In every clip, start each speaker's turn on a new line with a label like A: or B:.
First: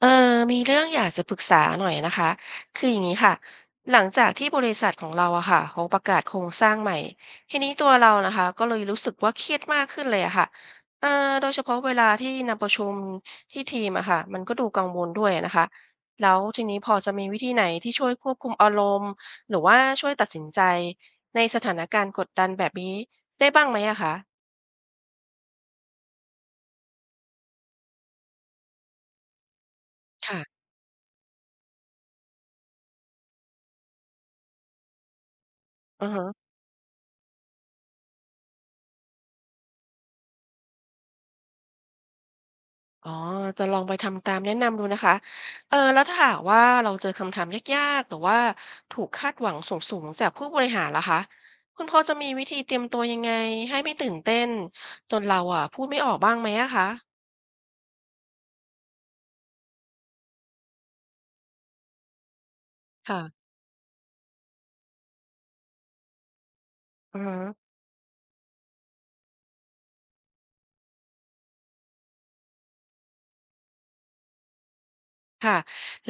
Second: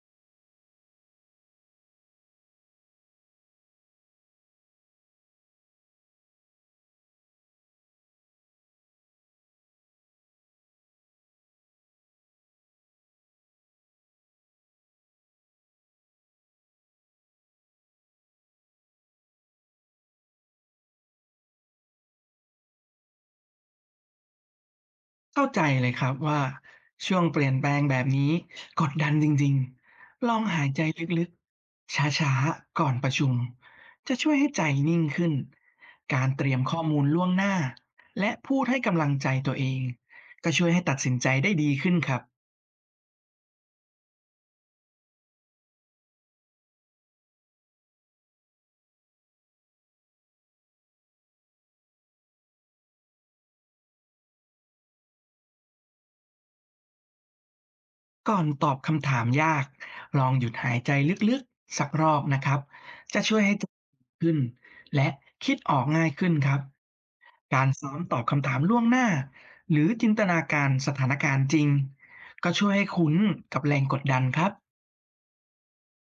A: เออมีเรื่องอยากจะปรึกษาหน่อยนะคะคืออย่างนี้ค่ะหลังจากที่บริษัทของเราอะค่ะเขาประกาศโครงสร้างใหม่ ทีนี้ตัวเรานะคะก็เลยรู้สึกว่าเครียดมากขึ้นเลยอะค่ะเออโดยเฉพาะเวลาที่นัดประชุมที่ทีมอะค่ะ มันก็ดูกังวลด้วยนะคะ แล้วทีนี้พอจะมีวิธีไหนที่ช่วยควบคุมอารมณ์หรือว่าช่วยตัดสินใจในสถานการณ์กดดันแบบนี้ได้บ้างไหมอะคะ
B: เข้าใจเลยครับว่าช่วงเปลี่ยนแปลงแบบนี้กดดันจริงๆลอง
A: ค่ะ
B: หายใจลึกๆช้าๆก่อนประชุมจะช่วยให้ใจนิ่งขึ้น
A: อือ
B: กา
A: ฮึ
B: รเตรียมข้อมูลล่วงหน้าและพูดให้กำลังใจตัวเองก็ช่วยให้ตัดสินใจได้ดีขึ้นครับ
A: อ๋อจะลองไปทำตามแนะนำดูนะคะเออแล้วถ้าหากว่าเราเจอคำถามยากๆหรือว่าถูกคาดหวังสูงๆจากผู้บริหารล่ะคะคุณพอจะมีวิธีเตรียมตัวยังไงให้ไม่ตื่นเต้นจนเราอ่ะพูดไม่ออกบ้างไหมอะคะ
B: ก่อนตอบคำถามยากลองหยุดหายใจลึกๆสักรอบนะครับจะ
A: ค่ะ
B: ช่วยให้ใจขึ้นและคิดออกง่ายขึ้นครับ
A: อือฮึ
B: การซ้อมตอบคำถามล่วงหน้าหรือจินตนาการสถานการณ์จริงก็ช่วยให้คุ้นกับแรงกดดันครับ
A: ค่ะ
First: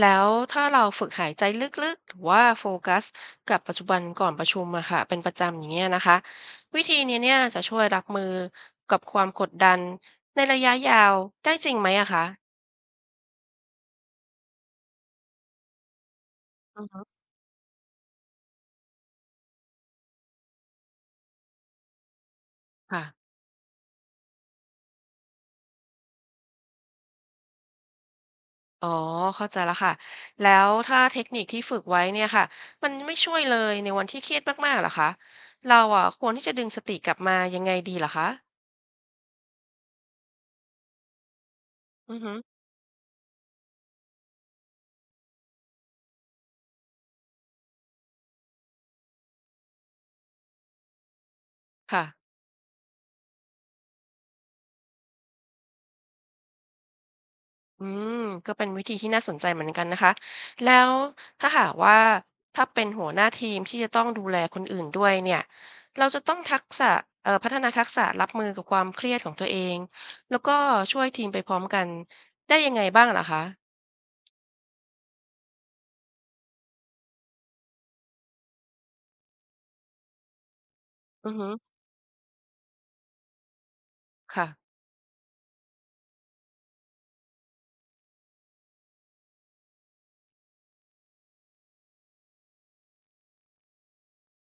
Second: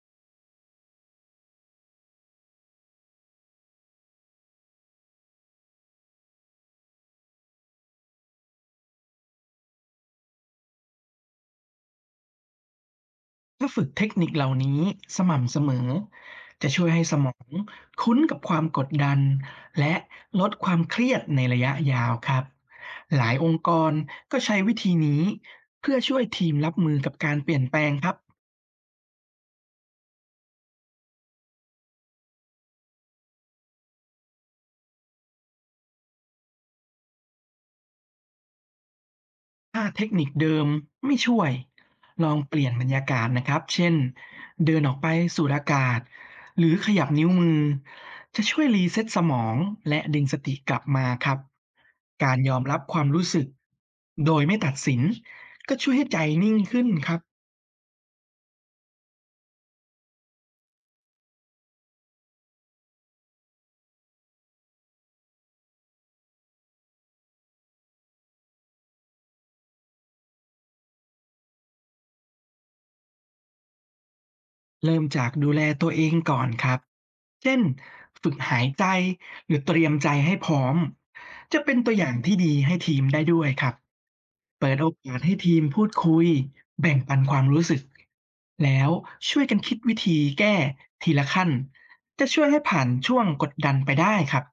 A: แล้วถ้าเราฝึกหายใจลึกๆหรือว่าโฟกัสกับปัจจุบันก่อนประชุมอะค่ะเป็นประจำอย่างเงี้ยนะคะวิธีนี้เนี่ยจะช่วยรับมือกับความกดดันในระยะยาวได้จริงไหมอะคะ
B: ถ้าฝึกเทคนิคเหล่านี้สม่ำเสมอจะช่
A: อื
B: ว
A: อ
B: ย
A: ฮึ
B: ให้สมองคุ้นกับความกดดันและลดความเครียดในระยะยาวครับห
A: ค่ะ
B: ลายองค์กรก็ใช้วิธีนี้เพื่อช่วยทีมรับมือกับการเปลี่ยนแปลงครับ
A: อ๋อเข้าใจแล้วค่ะแล้วถ้าเทคนิคที่ฝึกไว้เนี่ยค่ะมันไม่ช่วยเลยในวันที่เครียดมากๆเหรอคะเราอ่ะควรที่จะดึงสติกลับมายังไงดีเหรอคะ
B: ถ้าเทคนิคเดิมไม่ช่วย
A: อือ
B: ลอ
A: ฮึ
B: งเปลี่ยนบรรยากาศนะครับเช่นเดินออกไปสูดอากาศหรือขยับนิ้วมือจะช่วยรีเซ็ตสมองและดึงสติกลับมาครับ
A: ค่ะ
B: การยอมรับความรู้สึกโดยไม่ตัดสินก็ช่วยให้ใจนิ่งขึ้นครับ
A: อืมก็เป็นวิธีที่น่าสนใจเหมือนกันนะคะแล้วถ้าหากว่าถ้าเป็นหัวหน้าทีมที่จะต้องดูแลคนอื่นด้วยเนี่ยเราจะต้องทักษะพัฒนาทักษะรับมือกับความเครียดของตัวเองแล้วก็ช่วยทีมไปพร้อมกันได้ยังไงบ้างเหรอคะ
B: เริ่มจากดูแลตัวเองก่อนครับเช่นฝึกหายใจหรือเตรียมใจให้พร้อม
A: อือฮึ
B: จะเป็นตัวอย่างที่ดีให้ทีมได้ด้วยครับ
A: ค่ะ
B: เปิดโอกาสให้ทีมพูดคุยแบ่งปันความรู้สึกแล้วช่วยกันคิดวิธีแก้ทีละขั้นจะช่วยให้ผ่านช่วงกดดันไปได้ครับ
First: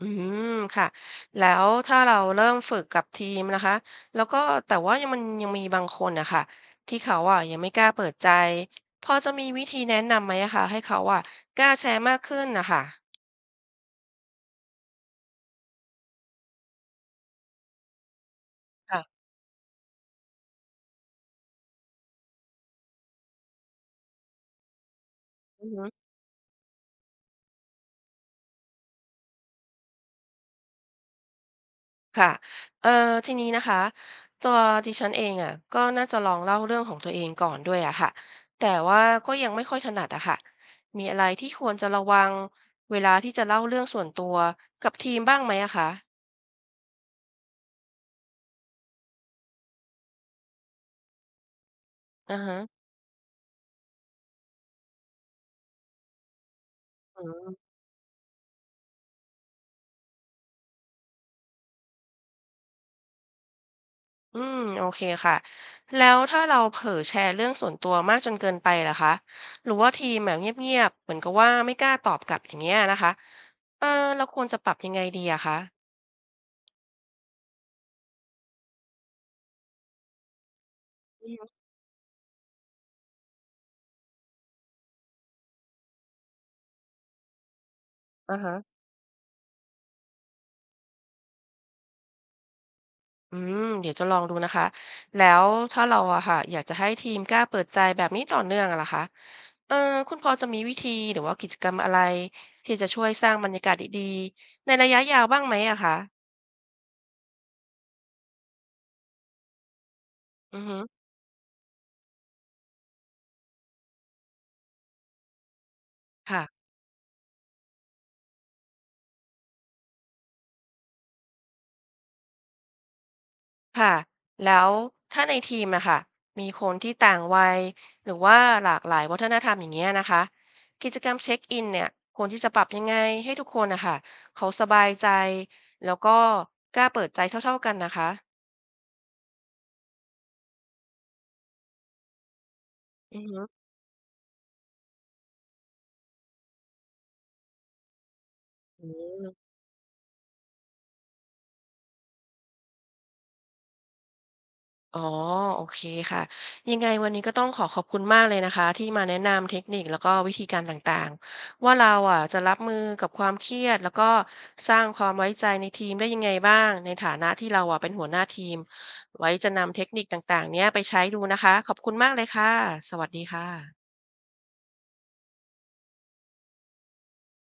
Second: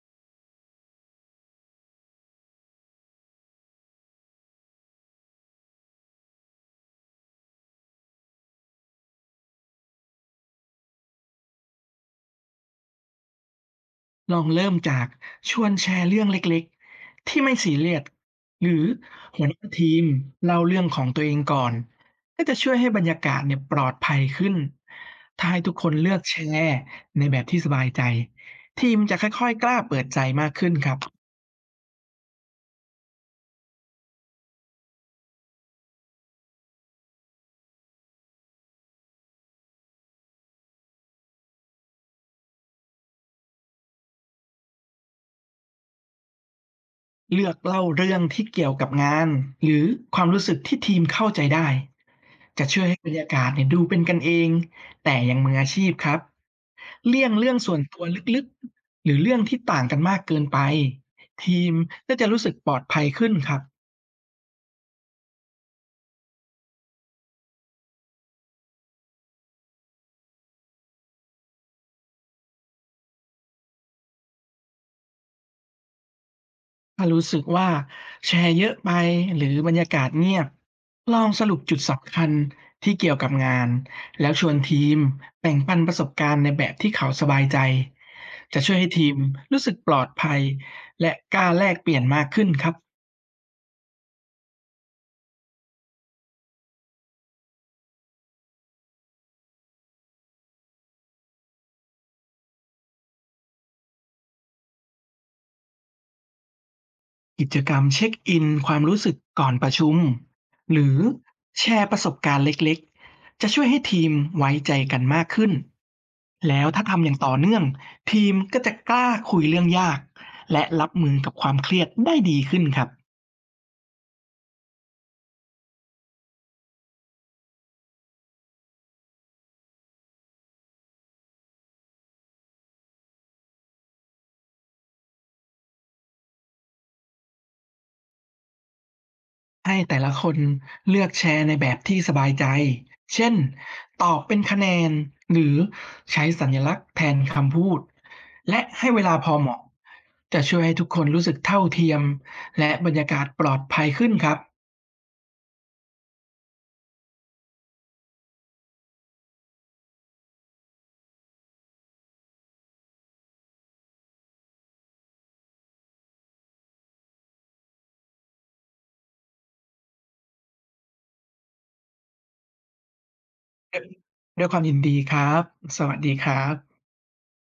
A: อืมค่ะแล้วถ้าเราเริ่มฝึกกับทีมนะคะแล้วก็แต่ว่ายังมีบางคนนะคะที่เขาอ่ะยังไม่กล้าเปิดใจพอจะมีวิธีแนะนำไหมอะคะให้เขาอ่ะกล้าแชร์มากขึ้นนะคะ
B: ลองเริ่มจากชวนแชร์เรื่องเล็กๆที่ไม่ซีเรียสหรือ
A: ค่ะ
B: หัวหน้าทีมเล่าเรื่องของตัวเองก่อนก็จะช่วยให้บรรยากาศเนี่ยปลอดภัยขึ้นถ้าให้
A: อือ
B: ทุกค
A: ฮึ
B: นเลือกแชร์ในแบบที่สบายใจทีมจะค่อยๆกล้าเปิดใจมากขึ้นครับ
A: ค่ะเอ่อทีนี้นะคะตัวดิฉันเองอ่ะก็น่าจะลองเล่าเรื่องของตัวเองก่อนด้วยอะค่ะแต่ว่าก็ยังไม่ค่อยถนัดอะค่ะมีอะไรที่ควรจะระวังเวลาที่จะเล่าเรื่องส่วนตัวกับทีมบ้างไหมอะคะ
B: เลือกเล่าเรื่องที่เกี่ยวกับงานหรือความรู้สึกที่ทีมเข้าใจได้
A: อือฮะ
B: จะช่วยให้บรรยากาศเนี่ยดูเป็นกันเองแต่ยังมืออาชีพครับ
A: อื
B: เลี่ยงเรื่
A: ม
B: องส่วนตัวลึกๆหรือเรื่องที่ต่างกันมากเกินไปทีมก็จะรู้สึกปลอดภัยขึ้นครับ
A: อืมโอเคค่ะแล้วถ้าเราเผลอแชร์เรื่องส่วนตัวมากจนเกินไปล่ะคะหรือว่าทีมแบบเงียบๆเหมือนกับว่าไม่กล้าตอบกลับอย่างเงี้ยนะคะเออเราควรจะปรับยังไงดีอะคะ
B: ถ้ารู้สึกว่าแชร์เยอะไปหรือบรรยากาศเงียบลอ
A: อื
B: งส
A: ม
B: รุปจุดสำคัญที่เกี่ยวกับงานแล้วชวนทีมแบ่งปันประสบการณ์ในแบบที่เขาสบายใจ
A: อ่าฮะ
B: จะช่วยให้ทีมรู้สึกปลอดภัยและกล้าแลกเปลี่ยนมากขึ้นครับ
A: อืมเดี๋ยวจะลองดูนะคะแล้วถ้าเราอะค่ะอยากจะให้ทีมกล้าเปิดใจแบบนี้ต่อเนื่องอะล่ะคะเออคุณพอจะมีวิธีหรือว่ากิจกรรมอะไรที่จะช่วยสร้างบรรยากาศดีๆในระยะยาวบ้างไหมอะคะ
B: กิจกรรมเช็กอินความรู้สึกก่อนประชุม
A: อือ
B: ห
A: ฮึ
B: รือแชร์ประสบการณ์เล็กๆจะช่วยให้ทีมไว้ใจกันมากขึ้น
A: ค่ะ
B: แล้วถ้าทำอย่างต่อเนื่องทีมก็จะกล้าคุยเรื่องยากและรับมือกับความเครียดได้ดีขึ้นครับ
A: ค่ะแล้วถ้าในทีมอะค่ะมีคนที่ต่างวัยหรือว่าหลากหลายวัฒนธรรมอย่างเงี้ยนะคะกิจกรรมเช็คอินเนี่ยควรที่จะปรับยังไงให้ทุกคนนะคะเขาสบายใจแล้วก็กล้าเปิดใจเท่าๆกันนะคะ
B: ให้แต่ละคนเลือกแชร์ในแบบที่สบายใจ
A: อือ
B: เช่น
A: ฮึ
B: ตอบเป็นคะแนนหรือใช้สัญลักษณ์แทนคำพูด และ
A: อื
B: ให้เวลาพอเห
A: ม
B: มาะจะช่วยให้ทุกคนรู้สึกเท่าเทียมและบรรยากาศปลอดภัยขึ้นครับ
A: อ๋อโอเคค่ะยังไงวันนี้ก็ต้องขอขอบคุณมากเลยนะคะที่มาแนะนำเทคนิคแล้วก็วิธีการต่างๆว่าเราอ่ะจะรับมือกับความเครียดแล้วก็สร้างความไว้ใจในทีมได้ยังไงบ้างในฐานะที่เราอ่ะเป็นหัวหน้าทีมไว้จะนำเทคนิคต่างๆเนี้ยไปใช้ดูนะคะขอบคุณมากเลยค่ะสวัสดีค
B: ด้วย
A: ่ะ
B: ด้วยความยินดีครับ สวัสดีครับ